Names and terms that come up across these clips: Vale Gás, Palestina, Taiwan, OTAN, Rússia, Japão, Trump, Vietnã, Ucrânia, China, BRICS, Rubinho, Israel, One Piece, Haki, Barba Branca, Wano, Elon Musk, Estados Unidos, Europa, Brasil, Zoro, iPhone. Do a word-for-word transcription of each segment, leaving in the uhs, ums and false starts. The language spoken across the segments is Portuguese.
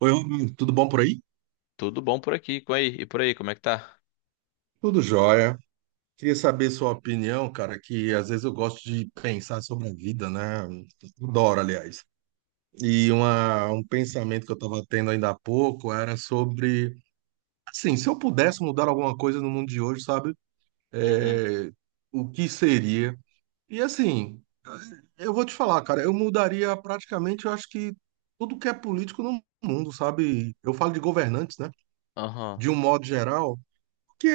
Oi, Rubinho, tudo bom por aí? Tudo bom por aqui, com aí, e por aí, como é que tá? Tudo jóia. Queria saber sua opinião, cara, que às vezes eu gosto de pensar sobre a vida, né? Adoro, aliás. E uma, um pensamento que eu estava tendo ainda há pouco era sobre, assim, se eu pudesse mudar alguma coisa no mundo de hoje, sabe? Uhum, É, o que seria? E assim, eu vou te falar, cara, eu mudaria praticamente, eu acho que tudo que é político no mundo, sabe? Eu falo de governantes, né? aham, De um modo geral. Que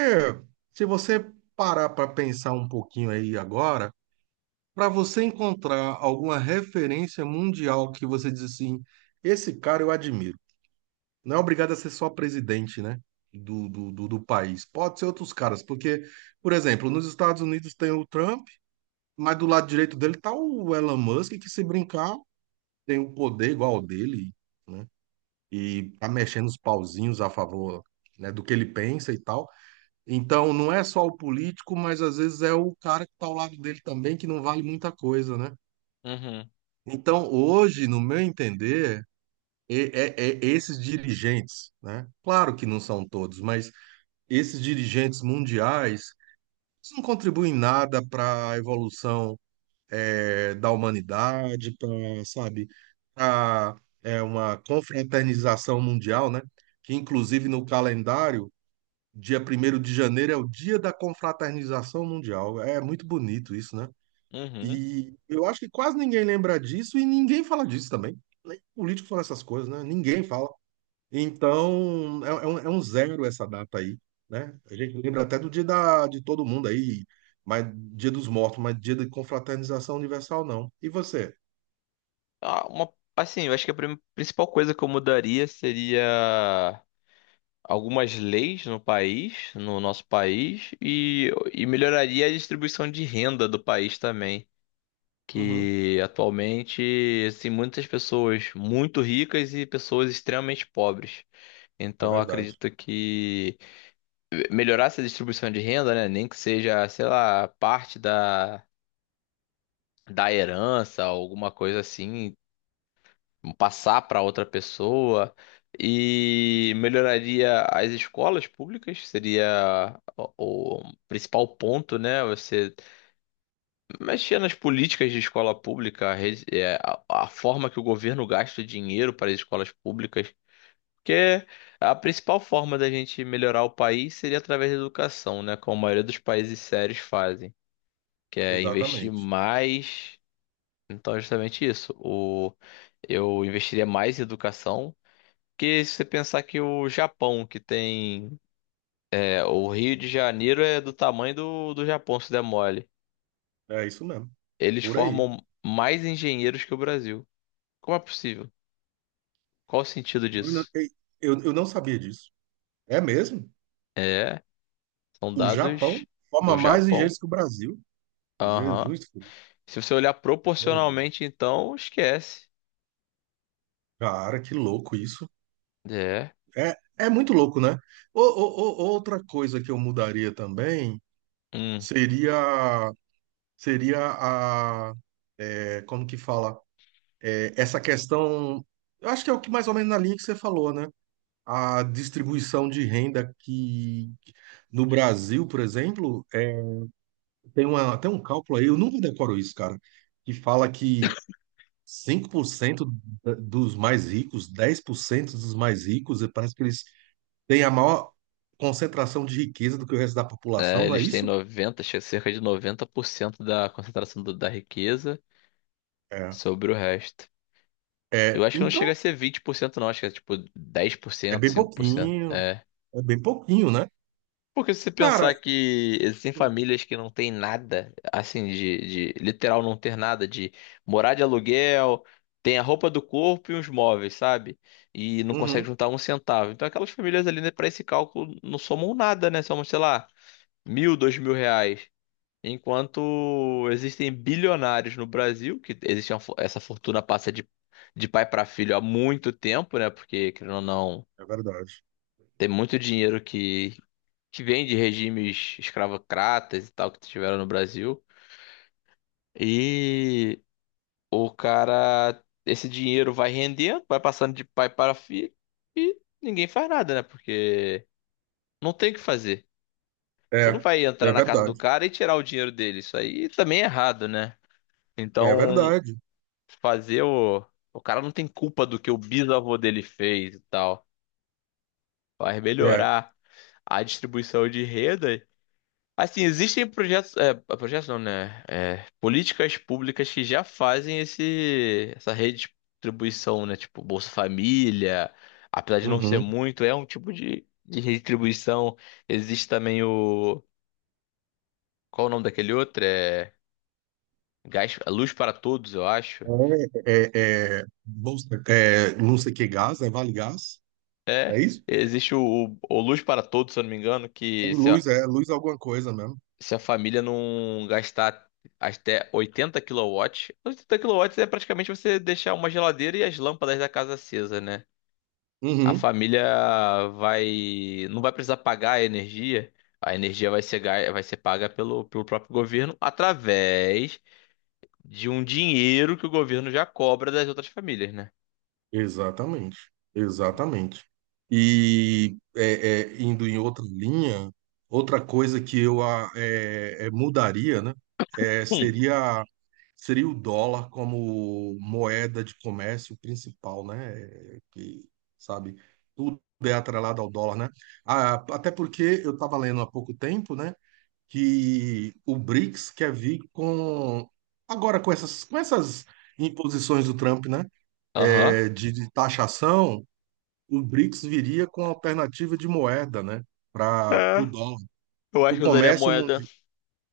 se você parar para pensar um pouquinho aí agora, para você encontrar alguma referência mundial que você diz assim, esse cara eu admiro. Não é obrigado a ser só presidente, né? Do, do, do, do país. Pode ser outros caras, porque, por exemplo, nos Estados Unidos tem o Trump, mas do lado direito dele tá o Elon Musk, que se brincar, tem o poder igual ao dele, né? E tá mexendo os pauzinhos a favor, né, do que ele pensa e tal. Então, não é só o político, mas às vezes é o cara que está ao lado dele também, que não vale muita coisa, né? uhum, Então, hoje, no meu entender, e- é, é esses dirigentes, né? Claro que não são todos, mas esses dirigentes mundiais eles não contribuem nada para a evolução eh, da humanidade, para, sabe, para uma confraternização mundial, né? Que inclusive no calendário dia primeiro de janeiro é o Dia da Confraternização Mundial. É muito bonito isso, né? uhum. E eu acho que quase ninguém lembra disso e ninguém fala disso também. Nem político fala essas coisas, né? Ninguém fala. Então, é, é um, é um zero essa data aí, né? A gente lembra até do dia da, de todo mundo aí, mas dia dos mortos, mas dia de confraternização universal, não. E você? Ah, uma, assim, eu acho que a prim- principal coisa que eu mudaria seria algumas leis no país, no nosso país, e, e melhoraria a distribuição de renda do país também, Uhum, que atualmente, assim, muitas pessoas muito ricas e pessoas extremamente pobres. é Então, eu verdade. acredito que melhorar essa distribuição de renda, né, nem que seja, sei lá, parte da da herança, alguma coisa assim, passar para outra pessoa e melhoraria as escolas públicas, seria o, o principal ponto, né? Você mexer nas políticas de escola pública, a, rede- é, a- a forma que o governo gasta dinheiro para as escolas públicas. Porque a principal forma da gente melhorar o país seria através da educação, né? Como a maioria dos países sérios fazem, que é investir Exatamente. mais. Então, é justamente isso. O... Eu investiria mais em educação. Porque se você pensar que o Japão, que tem. É, o Rio de Janeiro é do tamanho do, do Japão, se der mole. É isso mesmo. Eles Por aí. formam mais engenheiros que o Brasil. Como é possível? Qual o sentido Eu, não- disso? eu eu não sabia disso. É mesmo? É, são O Japão dados forma do mais Japão. engenheiros que o Brasil. Aham. Jesus Cristo. Se você olhar Meu Deus. proporcionalmente, então, esquece. Cara, que louco isso. É. É, é muito louco, né? Ou, ou- ou- outra coisa que eu mudaria também Hum. seria seria a é, como que fala? É, essa questão, eu acho que é o que mais ou menos na linha que você falou, né? A distribuição de renda que no Brasil, por exemplo, é, tem uma, tem um cálculo aí, eu nunca decoro isso, cara, que fala que cinco por cento da- dos mais ricos, dez por cento dos mais ricos, e parece que eles têm a maior concentração de riqueza do que o resto da É, população, não é eles têm isso? noventa, acho que é cerca de noventa por cento da concentração do- da riqueza. É. Sobre o resto. Eu É, acho que não chega a então, ser vinte por cento não. Acho que é tipo dez por é cento bem cinco por cento. pouquinho, É. é bem pouquinho, né? Porque se você pensar Cara, que existem famílias que não têm nada, assim, de, de literal não ter nada, de morar de aluguel, tem a roupa do corpo e os móveis, sabe? E não consegue uhum, juntar um centavo. Então aquelas famílias ali, né, para esse cálculo, não somam nada, né? Somam, sei lá, mil, dois mil reais. Enquanto existem bilionários no Brasil, que existe uma fo- essa fortuna passa de, de pai para filho há muito tempo, né? Porque, querendo ou não, é verdade. tem muito dinheiro que, que vem de regimes escravocratas e tal que tiveram no Brasil. E o cara, esse dinheiro vai rendendo, vai passando de pai para filho e ninguém faz nada, né? Porque não tem o que fazer. Você não É, vai entrar é na casa do verdade, cara e tirar o dinheiro dele. Isso aí também é errado, né? é Então. verdade. Fazer o. O cara não tem culpa do que o bisavô dele fez e tal. Vai É, melhorar a distribuição de renda. Assim, existem projetos. É, projetos não, né? É, políticas públicas que já fazem esse, essa redistribuição, né? Tipo, Bolsa Família. Apesar de não ser uhum. muito, é um tipo de, de redistribuição. Existe também o. Qual o nome daquele outro? É. Gás, Luz para Todos, eu acho. É, é, é, bolsa- é, não sei que gás, é Vale Gás, É, é isso? existe o, o, o Luz para Todos, se eu não me engano, É que se a, luz, é luz é alguma coisa mesmo. se a família não gastar até oitenta quilowatts, oitenta quilowatts é praticamente você deixar uma geladeira e as lâmpadas da casa acesa, né? A Uhum. família vai, não vai precisar pagar a energia, a energia vai ser, ga- vai ser paga pelo, pelo próprio governo através de um dinheiro que o governo já cobra das outras famílias, né? Exatamente, exatamente. E é, é, indo em outra linha, outra coisa que eu a- é, é, mudaria, né, é, Hum, seria seria o dólar como moeda de comércio principal, né? é, Que, sabe, tudo é atrelado ao dólar, né? Ah, até porque eu estava lendo há pouco tempo, né? Que o BRICS quer vir com agora com essas com essas imposições do Trump, né? aham. é, de, de taxação, o BRICS viria com alternativa de moeda, né? Para É, o dólar, eu para acho o que eu usaria a comércio moeda, mundial.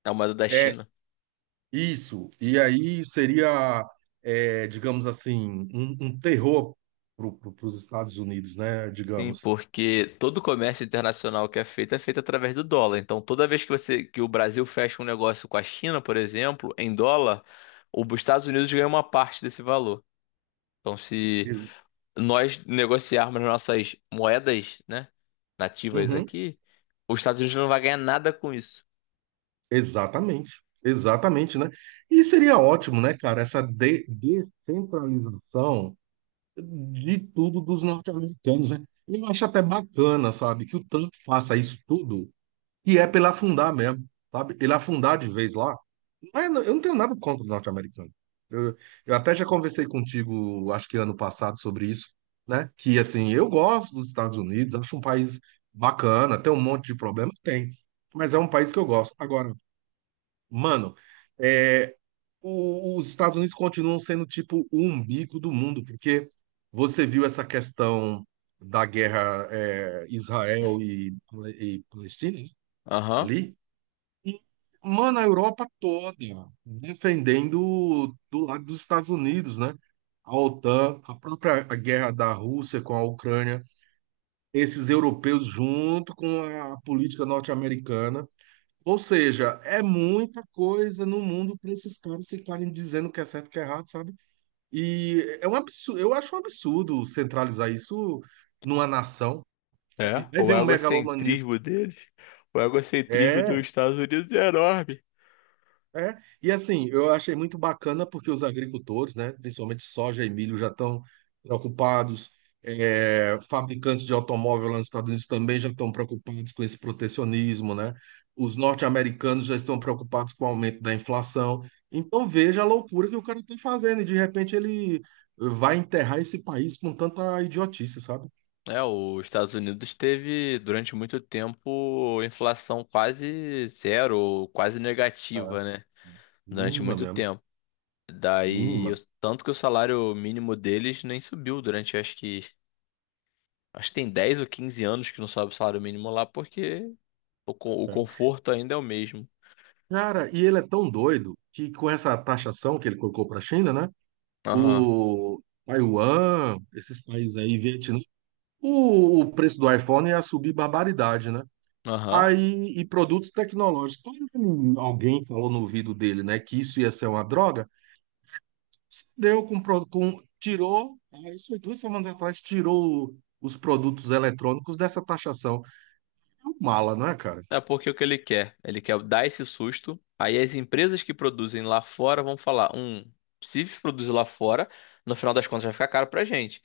a moeda da É China. isso. E aí seria, é, digamos assim, um, um terror para os Estados Unidos, né? Sim, Digamos. porque todo comércio internacional que é feito é feito através do dólar. Então, toda vez que você que o Brasil fecha um negócio com a China, por exemplo, em dólar, o- os Estados Unidos ganham uma parte desse valor. Então, se nós negociarmos nossas moedas, né, nativas Uhum. aqui, os Estados Unidos não vai ganhar nada com isso. Exatamente, exatamente, né? E seria ótimo, né, cara, essa de- descentralização de tudo dos norte-americanos, né? Eu acho até bacana, sabe, que o Trump faça isso tudo, e é pela afundar mesmo, sabe? Ele afundar de vez lá. Não é- eu não tenho nada contra o norte-americano. Eu, eu até já conversei contigo, acho que ano passado, sobre isso, né? Que, assim, eu gosto dos Estados Unidos, acho um país bacana, tem um monte de problema, tem, mas é um país que eu gosto. Agora, mano, é, o- os Estados Unidos continuam sendo tipo o umbigo do mundo, porque você viu essa questão da guerra é, Israel e, e Palestina, né, Aham. ali? E, mano, a Europa toda defendendo do lado dos Estados Unidos, né? A OTAN, a própria guerra da Rússia com a Ucrânia, esses europeus junto com a política norte-americana. Ou seja, é muita coisa no mundo para esses caras ficarem dizendo o que é certo e o que é errado, sabe? E é um absurdo, eu acho um absurdo centralizar isso numa nação, É, sabe? Aí o vem um megalomaníaco. egocentrismo deles, o egocentrismo dos É, Estados Unidos é enorme. É, e assim, eu achei muito bacana porque os agricultores, né, principalmente soja e milho, já estão preocupados. É, fabricantes de automóvel lá nos Estados Unidos também já estão preocupados com esse protecionismo, né? Os norte-americanos já estão preocupados com o aumento da inflação. Então veja a loucura que o cara está fazendo e de repente ele vai enterrar esse país com tanta idiotice, sabe? É, os Estados Unidos teve durante muito tempo inflação quase zero, ou quase negativa, É. né? Durante Mínima muito mesmo, tempo. Daí, o- mínima. tanto que o salário mínimo deles nem subiu durante, acho que, acho que tem dez ou quinze anos que não sobe o salário mínimo lá, porque o, co- o Né? conforto ainda é o mesmo. Cara, e ele é tão doido que com essa taxação que ele colocou para a China, né, Aham, o Taiwan, esses países aí, Vietnã, o, o preço do iPhone ia subir barbaridade, né? aham. Aí, e produtos tecnológicos. Quando alguém falou no ouvido dele, né, que isso ia ser uma droga, se deu com, pro- com tirou, ah, isso foi duas semanas atrás, tirou o- os produtos eletrônicos dessa taxação. É um mala, não é, cara? É porque o que ele quer? Ele quer dar esse susto. Aí as empresas que produzem lá fora vão falar, um, se produzir lá fora, no final das contas vai ficar caro pra gente.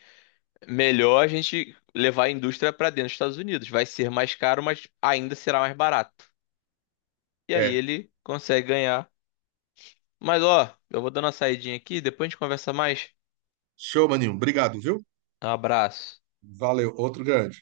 Melhor a gente levar a indústria para dentro dos Estados Unidos. Vai ser mais caro, mas ainda será mais barato. E aí É. ele consegue ganhar. Mas ó, eu vou dando uma saidinha aqui, depois a gente conversa mais. Show, maninho. Obrigado, viu? Um abraço. Valeu. Outro grande.